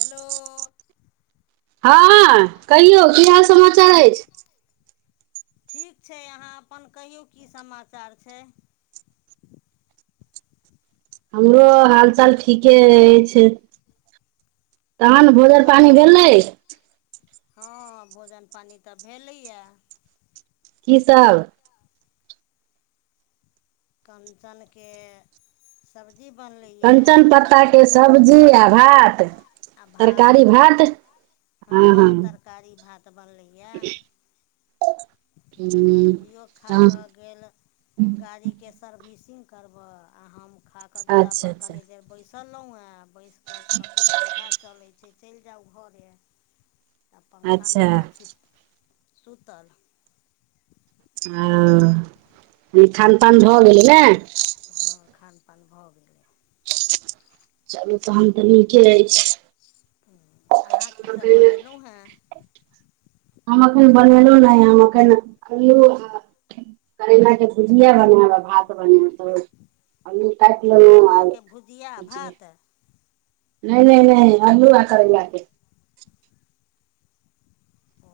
Hello हँ कहियौ की हँ हाल समाचार अछि ठीक छै अहाँ अपन कहियौ की समाचार छै हमरो हाल चाल ठीके अछि तहन भोजन तखन पानि भेलै हँ भोजन पानि तऽ भेलैयए की सब कञ्चनके सब्जी बनलै कञ्चन पत्ताके सब्जी आ भात आ भात हँ तरकारी भात बनलैए तऽ ह भाईजियो खाकऽ त गेल गाड़ीके सर्विसिंग करबै आर हम खाकऽ अच्छा दुअरापर अच्छा कनि देर बैसल रहहुँ हँ बैस कऽ कऽ के पंखा चले छै चलि जाउ घरे आ अच्छा पङखामेअथी सुतल ओ खानपान भऽ गेलै ने हँ खानपान भऽ गेलै चलू तखन तऽ नीके अछि अहाँ कीसभ बनेलहुँ हेँ हम एखन बनेलहुँ नहि हम एखन खलहु करैलाक के भुजिया बनायब आ भात बनायब तऽ अलू काटलहु आर कदीमाके भुजिया हो भात नहि नहि नहि अलू आ करे ला के ओ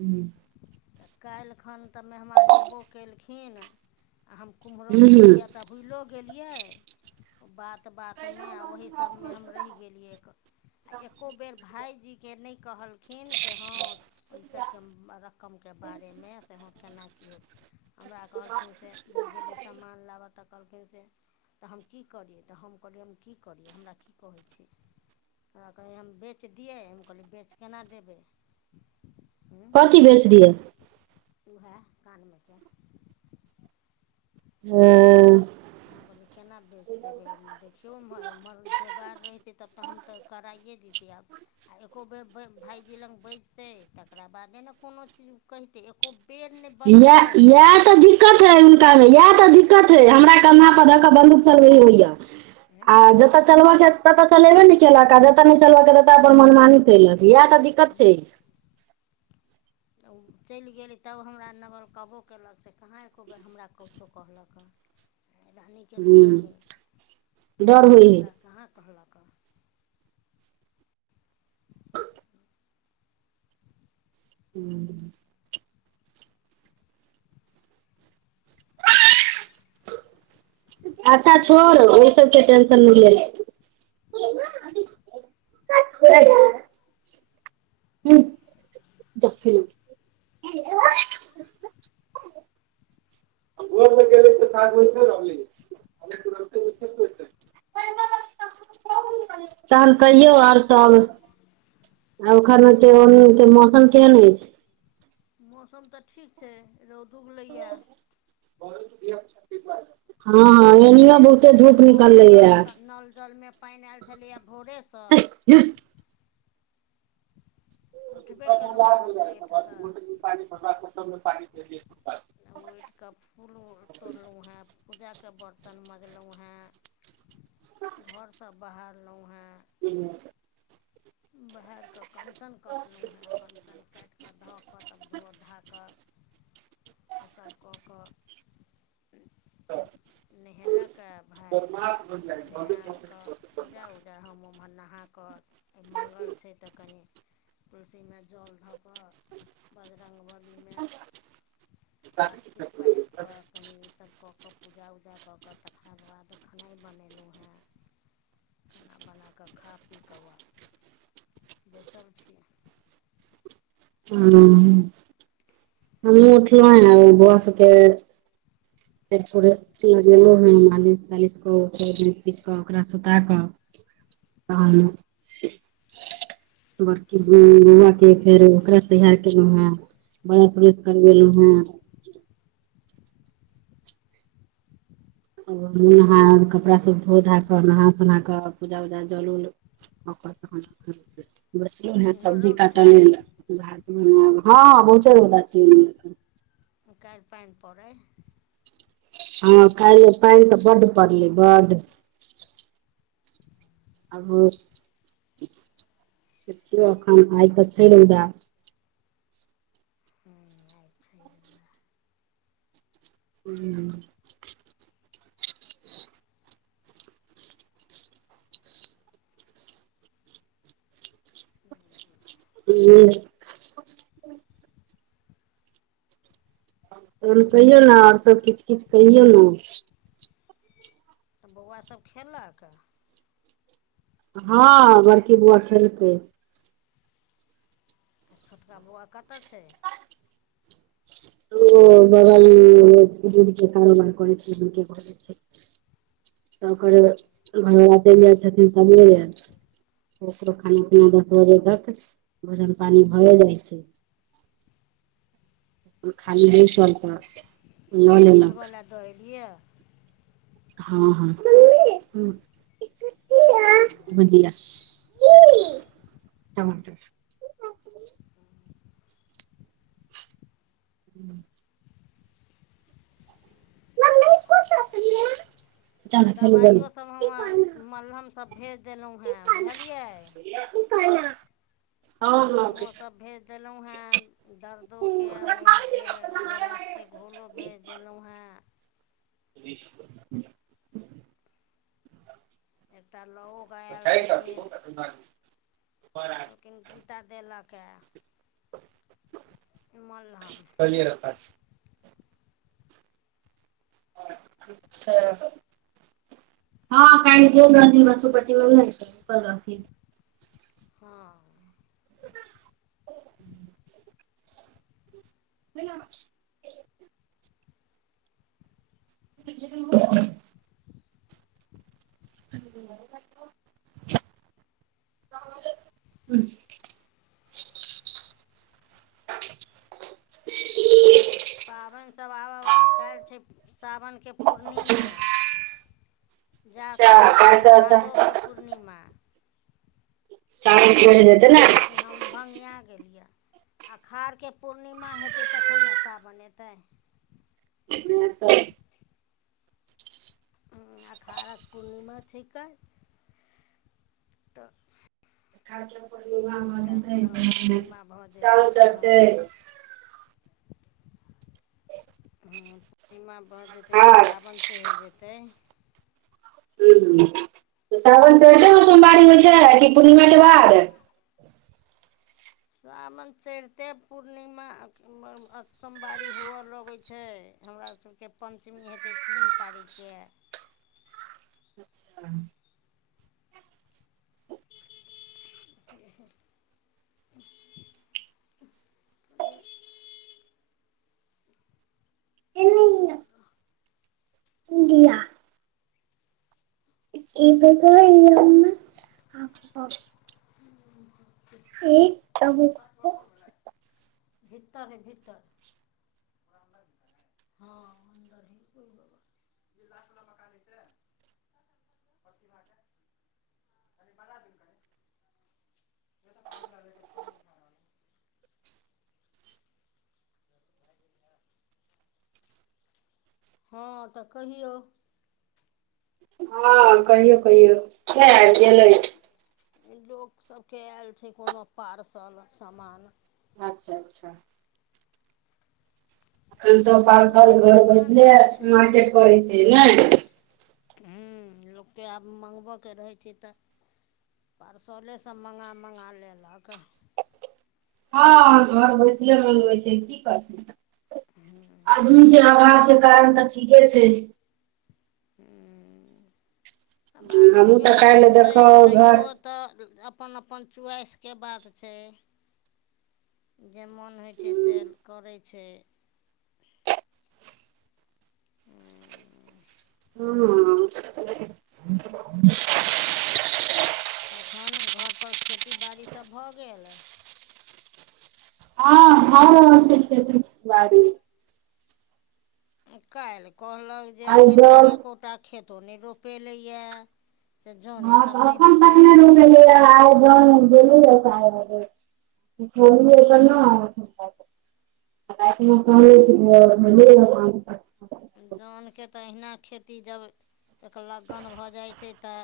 हु तऽ काल्हि खन तऽ मेहमान अयबो केलखिन आ हम कुम्हरौरी हूं दिअ तऽ भुलो गेलियै बात बातमे आ ओही सभमे हम रहि गेलियै एक आ एक्को बेर भायजीके नहि कहलखिन से हँ ओहिसभके रकम बारे मे से केना की होत हमरा कहलखिन से जब गेली सामान लाबऽ तऽ कहलकै से तऽ हम की करियै तऽ हम कहलियै हम की करियै हमरा की कहै छै हमरा कहल हम बेच दिए हम कहलिए बेच केना देबै हँ कथी बेचि दियए उएह कानमेके ह हू हम कहलियै केना बेच देबै देखियौ हम एमहर जोगार रहहितै तब तऽ हम तऽ कराइए दैते आब आर एको बेर भाइजी लग बजतै तकरा बादे ने कोनो चीज कहितै एको बेर नहि इह बजलै इएह तऽ दिक्कत है हुनकामे इएह तऽ दिक्कत रहै हमरा आँय कन्हा पर दऽ के बन्दूक चलबे होइया आँय आ जतऽ चलब ततऽ चलेबे ने केलक आ जतऽ नहि चलबक ततऽ अपन मनमानि कलक इएह तऽ दिक्कत छै ओ चलि गेली तब हमरा नबल कबो कयलक से कहाँ एको बेर हमरा कछो कहलक हन [inaudible] रानीके कहै हूं हइ डर आ होइ है हमरा कहाँ कहल ह [unintelligible] [unintelligible] अच्छा हम छोड़ ओहि सबके टेंशन नहि ले [unintelligible] [unintelligible] घरमे गेलै तऽ साथमे रहलैै [unintelligible] तहन कहियौ आओर सब आ ओखन के के मौसम केहन अछि मौसम तऽ ठीक छै रौद उगलै यै [unintelligible] हँ हँ टोटीमे एनियो पानि आयल बहुते छलैए धूप निकललै भोरेसँ या नल जलमे पाइन आयल छलैए भोरेसँ हँ उठबे केलहुँ हेँ हम लेटसँ [unintelligible] उठि कऽ फूल तोड़लहुँ हेँ पूजाके बरतन मजलहुँ हेँ [unintelligible] घरसँ बाहरलहुँ हेँ [unintelligible] बाहरि कऽ कंचन कटलहुँ हेँ कञ्चन काटि कऽ धऽ कऽ तब धो धा कऽ ओसभ कऽ कऽ नेहेलक है भाय नहा कऽ [unintelligible] पूजा उजा हम ओमहर नहाकऽ आइ मङ्गल छै तऽ कनि तुलसीमे जल धऽ कऽ बजरङ्गबलीमे स्वास्तिक पारि कऽ कनि ईसभ कऽ कऽ पूजा उजा कऽ कऽ तकरा बाद खेनाइ बनेलहुँ हेँ खाना बना कऽ खा पी कऽ आ बैसल छी ह हमहुँ उठलहु ह बौआ सबके फे पू लगेलो हें मालिश तालिश कच खीच कऽ ओकरा सुता कऽ तहन बड़की बौआ के फेर ओकरा सहय केलहु हें ब्रश उरश करबेलहु हे नहा कपड़ा सभ धो धा कऽ नहा सोना कऽ पूजा उजा जल उल बसलौं ओम्हर सब्जी रौद काटल छै लेल भ हँ पहुँचय बला छियै काल्हि पानि पड़ै हइ हँ खाले पानि तऽ बड पड़लै बड [unintelligible] आ देखियौ एखन आइ तऽ छै रौदा हँ आइ छै [unintelligible] [unintelligible] तहन कहियौ ने आओर सब किछु किछु कहियौ ने तऽ बौआ सब खेलक हँ बड़की बौआ खेलकै त छोटका बौआ कतऽ छै ओ बगल दीद के कारोबार कर छै छै त ओकर घरवला चलि जाइ छथिन समे ल ओकरो खाना पीना दस बजे तक भोजन पानी भए जाइ छै बल खाली बैसल तऽ ह लऽ तऽ लेलक खेलबै लए दऽ एलियै हँ हँ ह [unintelligible] हूँ [unintelligible] तऽ ने खेलू बनू दबाइयोसभ हम मल्हम सब भेज देलहुॅँ हेँ बुझलियै हँ हँ मलहमोसभ भेज देलहुँ हेँ दर्दोके ओहूके ओ रासि के घोलो भेज देलहुँ हँ ज [unintelligible] एकटा लो [unintelligible] कहलखिन गीता देलक ह मलहम बलिय पास छ [unintelligible] हँ क दौन रह बसोपट्टी व रथि हँ सु [unintelligible] [unintelligible] ह पाबनिसभ आबयवला काल्हि छै सावनके पूर्णिमा जा साबन कहै छै भादो के पूर्णिमा सा देखि हम भँगिया गेल यऽ आषाढ़के पूर्णिमा हेतै तखन ने साबन एतै ह तऽ अखाड़क पूर्णिमा छिकै तऽ खाटल काल्हि पल खन ग पूर्णिमा भऽ जेतै चउल तखन चढ़तै हँ पूर्णिमा भऽ जेतै तऽ खाट सावन चढ़ि जेतै ह सावन चढिते सोमवारी होइ छै कि पूर्णिमाक के बाद सावन चढिते पूर्णिमा सोमवारी हुअ लगैत छै हमरा सबके पञ्चमी हेतै तीन तारीखके अच्छा कि ई [unintelligible] [unintelligible] इणडिया [unintelligible] [unintelligible] एकदम भितर है भितर [unintelligible] आओर की [unintelligible] हँ तऽ कहियौ हँ कहियो कहियो के आबि गेलै लोकसभ के आयल छै कोनो पार्सल समान अच्छा अच्छा अखन सभ पार्सल घर सामान बैसले आयल छै मार्केट करै छै ने हूं लोक के आब मंगबैके रहै छै तऽ पार्सले सब मँगा मंगा लेलक हँ घर भैसले मगबै छै की करतै हु आजन के आवासके कारण तऽ ठीके छै ह आब हमहूँ आदमियो तऽ के काल्हि छै देखब घर छैहो तऽ अपन अपन चोइस के बात छै जे मोन होइ छै से करै छै [unintelligible] ह [unintelligible] [unintelligible] तखन घर पर खेती बाड़ी सब भऽ गेल हँ भऽ रहल [unintelligible] बारी काल्हि कहलक जे आइ एखन तक जल एकोटा खेतो नहि रोपेलैयै से जोने हँ सभ तऽ नहि एखन होइत छै [unintelligible] घ लर न आ [unintelligible] जौन के तऽ अहिना खेती जब एक लगन भऽ जाइ छै तऽ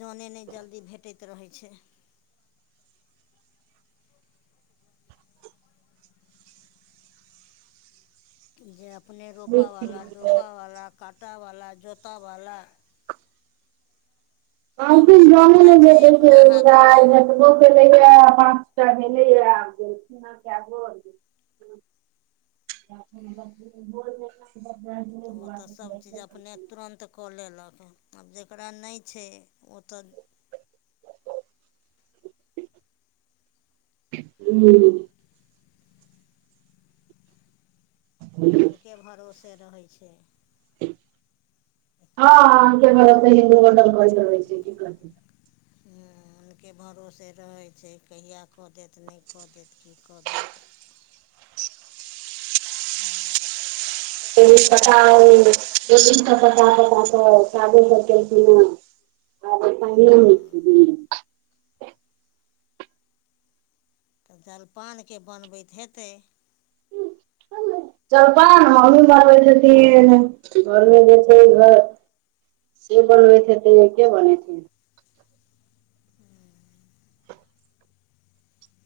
जोने नहि जल्दी भेटैत रहै छै जे अपने रोपयवला दोपयवला काँटवला जोतयवला सब कहलखिन चीज जोने जेकरा नहि छै अपना भेटैत [unintelligible] हाथमे पाँच टा भेलया आ गेल आ [unintelligible] [unintelligible] तऽ ओतऽ सभचीज अपने तुरन्त कऽ लेलक आब जकरा नहि छै ओ तऽ हू उ अनके भरोसे रहै छै हँ [unintelligible] ह हुनके भरोसे रहै छै कहिया कऽ देत नहि कऽ देत की कऽ देत [unintelligible] पता पता पता कऽ कादो सब केलखिन हन हँ [unintelligible] तऽ जलपानके बनबैत हेतै जल पान ने मम्मी बानबै छथिन घरमे जे छै घर से बनबैत के बनै हँ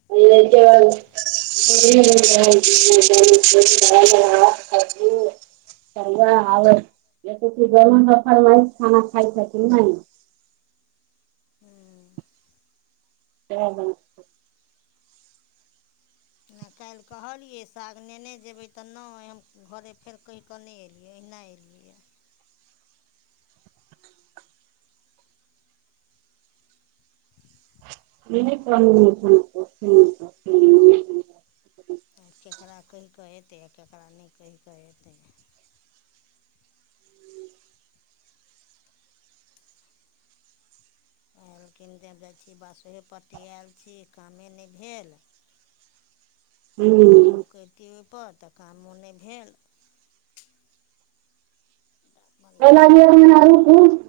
[unintelligible] [unintelligible] सग आबै ली दरन दफान महित खाना खाय छै कि नहि हँ ओ ह [inaudible] ना, काल्हि कहलियै साग लेने जेबै तऽ नहि, हम घरे फेर कहि। कने एलियै, अइना एलियै यऽ। ई क [inaudible] आब केकरा कहि कऽ अयतै आ ककरा नहि कहि कऽ अयतै? आयल कनि तऽ जाइ छी, बसहे पट्टी आयल छी, काजे नहि भेल। हुँ देबो करतिये, ओहि पर तऽ काजो नहि भेल। अपन [unintelligible]